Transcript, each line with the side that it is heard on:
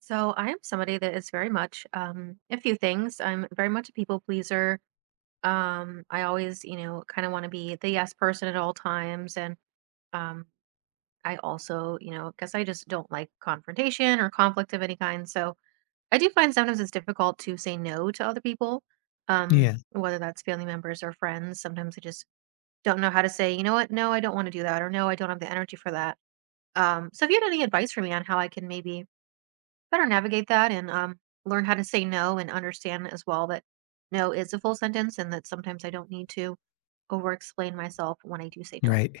right: So I am somebody that is very much a few things. I'm very much a people pleaser. I always, you know, kind of want to be the yes person at all times, and um, I also, you know, guess I just don't like confrontation or conflict of any kind. So I do find sometimes it's difficult to say no to other people, um,
left: Yeah,
right: whether that's family members or friends. Sometimes I just don't know how to say, you know what, no, I don't want to do that, or no, I don't have the energy for that. So if you had any advice for me on how I can maybe better navigate that and learn how to say no and understand as well that no is a full sentence and that sometimes I don't need to over explain myself when I do say no.
left: right.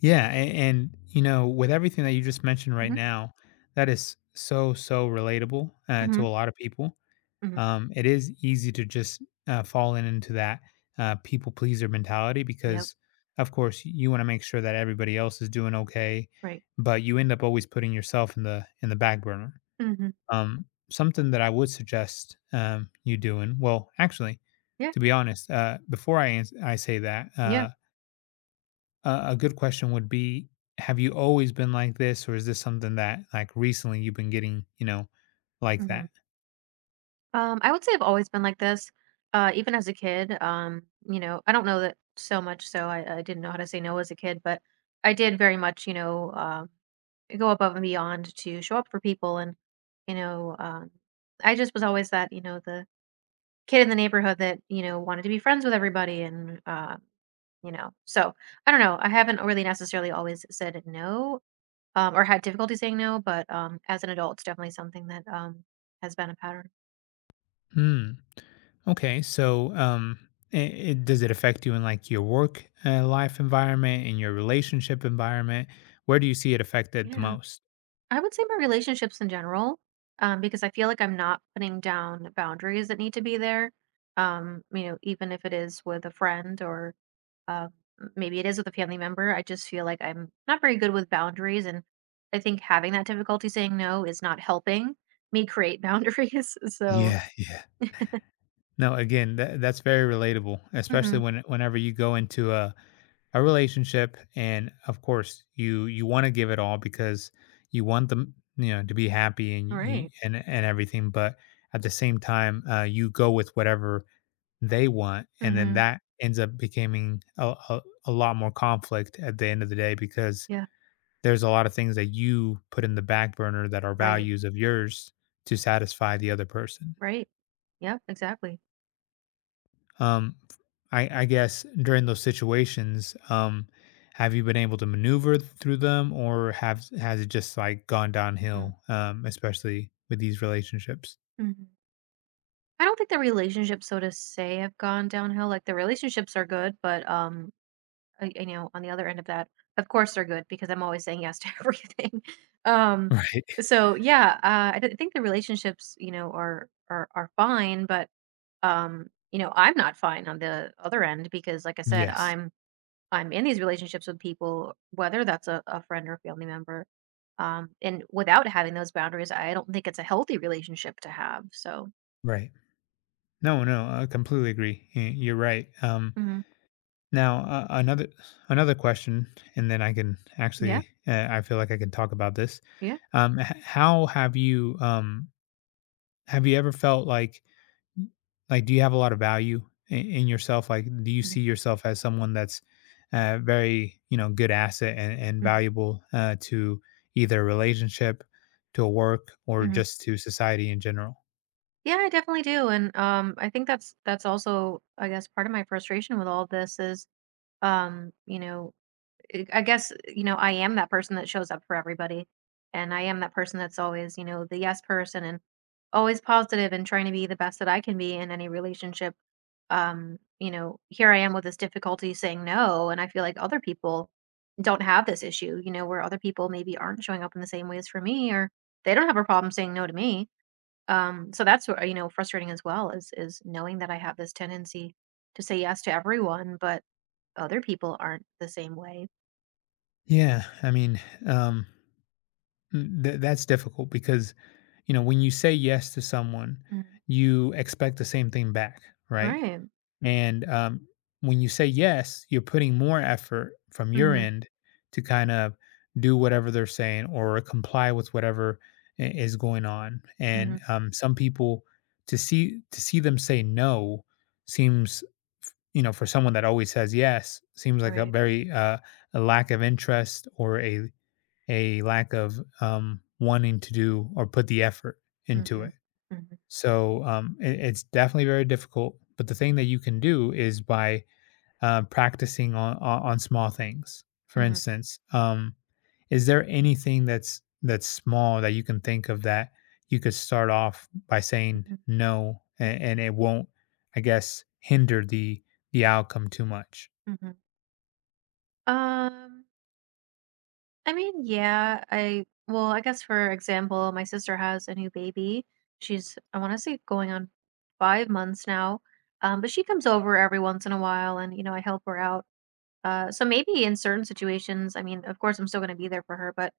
left: Yeah, and you know, with everything that you just mentioned right
right: Hmm.
left: now, that is so relatable
right: Hmm.
left: to a lot of people.
right: Hmm.
left: It is easy to just fall in into that people pleaser mentality
right: Yep.
left: because, of course, you want to make sure that everybody else is doing okay,
right: Right.
left: but you end up always putting yourself in the back burner.
right: Hmm.
left: Something that I would suggest you doing. Well, actually,
right: Yeah.
left: to be honest, I say that.
right: Yeah.
left: A good question would be, have you always been like this, or is this something that like recently you've been getting, you know, like
right: Hmm.
left: that?
right: I would say I've always been like this, even as a kid. You know, I don't know that so much, so I didn't know how to say no as a kid, but I did very much, you know, go above and beyond to show up for people and, you know, I just was always that, you know, the kid in the neighborhood that, you know, wanted to be friends with everybody and you know. So, I don't know. I haven't really necessarily always said no or had difficulty saying no, but as an adult, it's definitely something that has been a pattern.
left: Hmm. Okay, so does it affect you in like your work life environment, in your relationship environment? Where do you see it affected the
right: Yeah.
left: most?
right: I would say my relationships in general because I feel like I'm not putting down boundaries that need to be there. You know, even if it is with a friend or uh, maybe it is with a family member. I just feel like I'm not very good with boundaries. And I think having that difficulty saying no is not helping me create boundaries. So,
left: Yeah, yeah. No, again, that's very relatable,
right: hmm,
left: especially whenever you go into a relationship, and of course, you want to give it all because you want them, you know, to be happy and you,
right: right.
left: and everything. But at the same time, you go with whatever they want, and then
right: Hmm.
left: that ends up becoming a lot more conflict at the end of the day because
right: Yeah,
left: there's a lot of things that you put in the back burner that are
right: right,
left: values of yours to satisfy the other person.
right: right. Yep, exactly.
left: Um, I guess during those situations, have you been able to maneuver through them, or have has it just like gone downhill? Especially with these relationships.
right: Mm-hmm. I don't think the relationships, so to say, have gone downhill. Like the relationships are good, but I know on the other end of that, of course they're good because I'm always saying yes to everything. Um,
left: Right.
right: so yeah, think the relationships, you know, are fine, but you know, I'm not fine on the other end because, like I said,
left: Yes.
right: I'm in these relationships with people, whether that's a friend or family member, and without having those boundaries, I don't think it's a healthy relationship to have. So
left: Right. No. No. I completely agree. You're right.
right: mhm,
left: Now another another question, and then I can
right: yeah,
left: actually I feel like I can talk about this.
right: yeah.
left: How have you um, have you ever felt like, mm, like, do you have a lot of value I in yourself? Like, do you see yourself as someone that's, very, you know, good asset and valuable, to either a relationship, to a work, or
right: Hmm.
left: just to society in general?
right: Yeah, I definitely do. And I think that's also I guess part of my frustration with all this is you know, I guess, you know, I am that person that shows up for everybody and I am that person that's always, you know, the yes person and always positive and trying to be the best that I can be in any relationship. You know, here I am with this difficulty saying no and I feel like other people don't have this issue, you know, where other people maybe aren't showing up in the same ways for me or they don't have a problem saying no to me So that's what, you know, frustrating as well is knowing that I have this tendency to say yes to everyone, but other people aren't the same way.
left: Yeah, I mean, um, mm, th that's difficult because, you know, when you say yes to someone,
right: Mhm.
left: you expect the same thing back, right?
right: Right.
left: And when you say yes, you're putting more effort from your
right: Mm-hmm.
left: end to kind of do whatever they're saying or comply with whatever is going on. And
right: Mm-hmm.
left: some people to see them say no seems, you know, for someone that always says yes, seems like a
right: Right.
left: very a lack of interest or a lack of wanting to do or put the effort into
right: Mm-hmm.
left: it.
right: Mm-hmm.
left: So it's definitely very difficult. But the thing that you can do is by practicing on small things. For
right: Mm-hmm.
left: instance, is there anything that's small that you can think of that you could start off by saying
right: Mm-hmm.
left: no, and it won't, I guess, hinder the outcome too much?
right: Hmm. Um, I guess for example, my sister has a new baby. She's I want to say going on 5 months now. But she comes over every once in a while, and you know, I help her out. So maybe in certain situations, I mean, of course, I'm still going to be there for her, but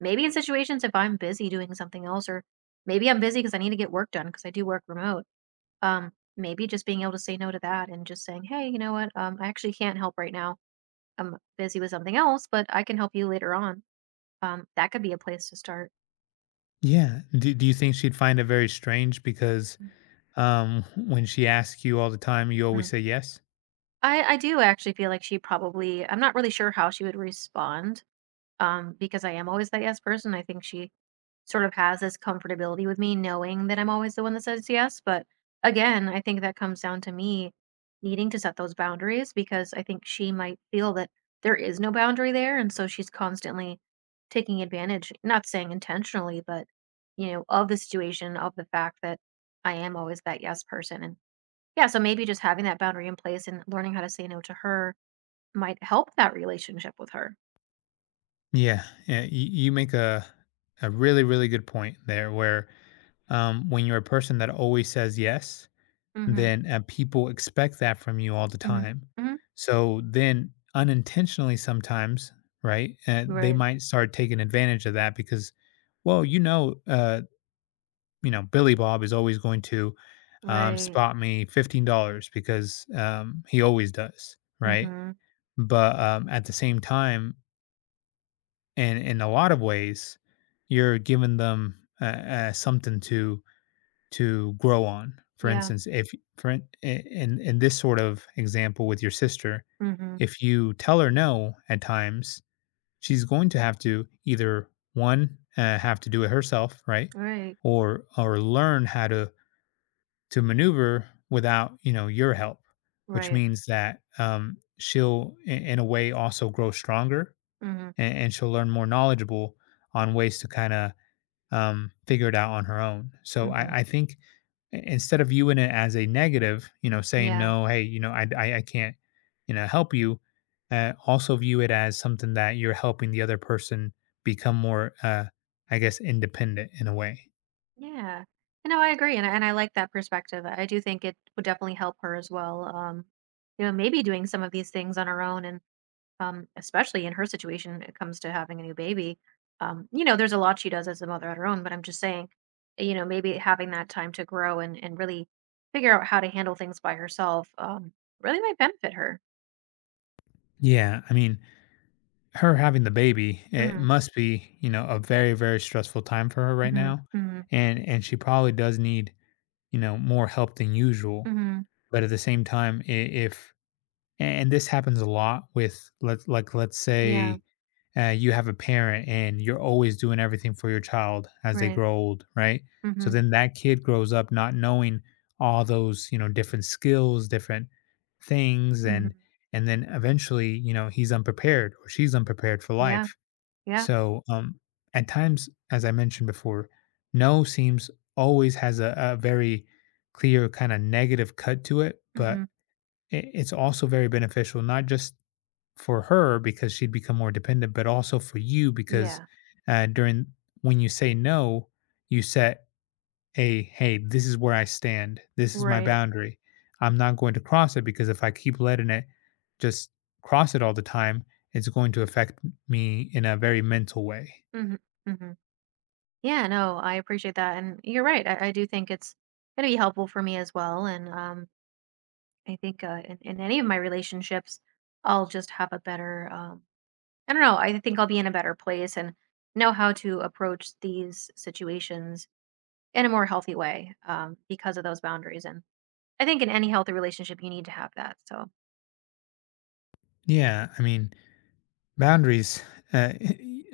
right: maybe in situations if I'm busy doing something else, or maybe I'm busy because I need to get work done because I do work remote. Maybe just being able to say no to that and just saying, hey, you know what? I actually can't help right now. I'm busy with something else, but I can help you later on. That could be a place to start.
left: Yeah. Do you think she'd find it very strange because when she asks you all the time, you always
right: Mm.
left: say yes?
right: I do actually feel like she probably, I'm not really sure how she would respond because I am always that yes person. I think she sort of has this comfortability with me knowing that I'm always the one that says yes. But again, I think that comes down to me needing to set those boundaries because I think she might feel that there is no boundary there. And so she's constantly taking advantage, not saying intentionally, but, you know, of the situation, of the fact that I am always that yes person. And yeah, so maybe just having that boundary in place and learning how to say no to her might help that relationship with her.
left: Yeah, yeah, you make a really good point there. Where when you're a person that always says yes,
right: Mm-hmm.
left: then people expect that from you all the
right: Mm-hmm.
left: time.
right: Mm-hmm.
left: So then unintentionally, sometimes, right? They
right: Right,
left: might start taking advantage of that because, well, you know, Billy Bob is always going to
right: right.
left: spot me $15 because he always does, right?
right: Mhm.
left: But at the same time, and in a lot of ways, you're giving them something to grow on. For
right: Yeah.
left: instance, if for in this sort of example with your sister,
right: Mhm.
left: if you tell her no at times, she's going to have to either one have to do it herself, right,
right: Right,
left: or learn how to maneuver without you know your help, which
right: right.
left: means that she'll in a way also grow stronger
right: Mhm.
left: and she'll learn more knowledgeable on ways to kind of figure it out on her own. So
right: Mhm.
left: I think instead of viewing it as a negative, you know, saying
right: Yeah.
left: no, hey, you know, I can't, you know, help you. Also view it as something that you're helping the other person become more, I guess, independent in a way.
right: Yeah. You know, I agree, and I like that perspective. I do think it would definitely help her as well. You know, maybe doing some of these things on her own, and especially in her situation, when it comes to having a new baby. You know, there's a lot she does as a mother on her own, but I'm just saying, you know, maybe having that time to grow and really figure out how to handle things by herself really might benefit her.
left: Yeah, I mean, her having the baby, it
right: Mhm.
left: must be, you know, a very, very stressful time for her right
right: Mhm.
left: now.
right: Mhm.
left: And she probably does need, you know, more help than usual.
right: Mhm.
left: But at the same time, I- if and this happens a lot with let like let's
right: Yeah,
left: say you have a parent and you're always doing everything for your child as they
right: right.
left: grow old, right? So
right: Mhm,
left: then that kid grows up not knowing all those you know different skills, different things,
right: mhm.
left: and then eventually you know he's unprepared or she's unprepared for
right: Yeah,
left: life.
right: yeah,
left: So at times, as I mentioned before, no seems always has a very clear kind of negative cut to it, but
right: mhm.
left: it's also very beneficial, not just for her because she'd become more dependent, but also for you because
right: Yeah,
left: during when you say no, you set a hey, this is where I stand. This is my
right: right.
left: boundary. I'm not going to cross it because if I keep letting it just cross it all the time, it's going to affect me in a very mental way.
right: Mhm, mhm. Yeah, no, I appreciate that, and you're right, I do think it's gonna be helpful for me as well, and, I think, in any of my relationships, I'll just have a better, I don't know, I think I'll be in a better place and know how to approach these situations in a more healthy way, because of those boundaries, and I think in any healthy relationship, you need to have that, so
left: Yeah, I mean, boundaries, uh,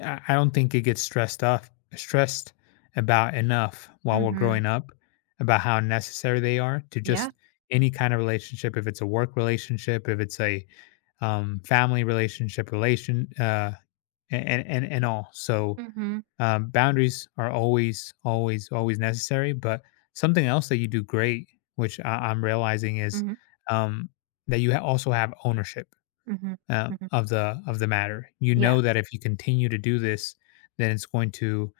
left: I don't think it gets stressed about enough while we're
right: mhm,
left: growing up about how necessary they are to
right: yeah.
left: just any kind of relationship. If it's a work relationship, if it's a family relationship, and all. So
right: Mhm,
left: boundaries are always, always, always necessary. But something else that you do great, which I'm realizing, is
right: mhm.
left: um, that you also have ownership
right: Mhm, mhm.
left: of the matter. You
right: Yeah,
left: know that if you continue to do this, then it's going to,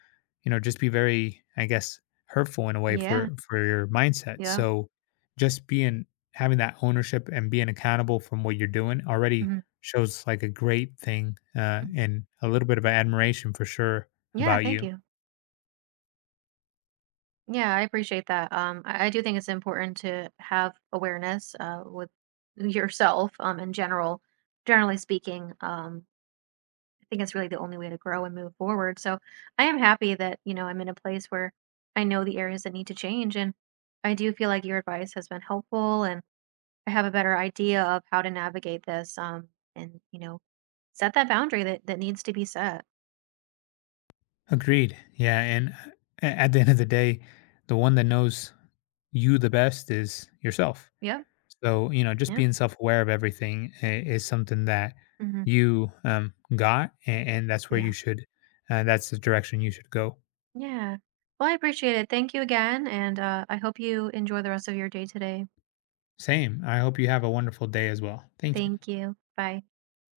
left: you know, just be very, I guess, hurtful in a way
right: yeah,
left: for your mindset.
right: yeah.
left: So, just being having that ownership and being accountable from what you're doing already
right: Mhm,
left: shows like a great thing
right: mhm.
left: and a little bit of admiration for sure
right: Yeah,
left: about
right: thank
left: you.
right: you. Yeah, I appreciate that. I do think it's important to have awareness with yourself in general, generally speaking. I think it's really the only way to grow and move forward. So I am happy that, you know, I'm in a place where I know the areas that need to change. And I do feel like your advice has been helpful and I have a better idea of how to navigate this and, you know, set that boundary that needs to be set.
left: Agreed. Yeah, and at the end of the day, the one that knows you the best is yourself.
right: Yep.
left: So, you know, just
right: Yeah.
left: being self-aware of everything is something that
right: Hmm.
left: you got, and that's where
right: Yeah.
left: you should, that's the direction you should go.
right: Yeah. Well, I appreciate it. Thank you again. And I hope you enjoy the rest of your day today.
left: Same. I hope you have a wonderful day as well. Thank you.
right: Thank you. Bye.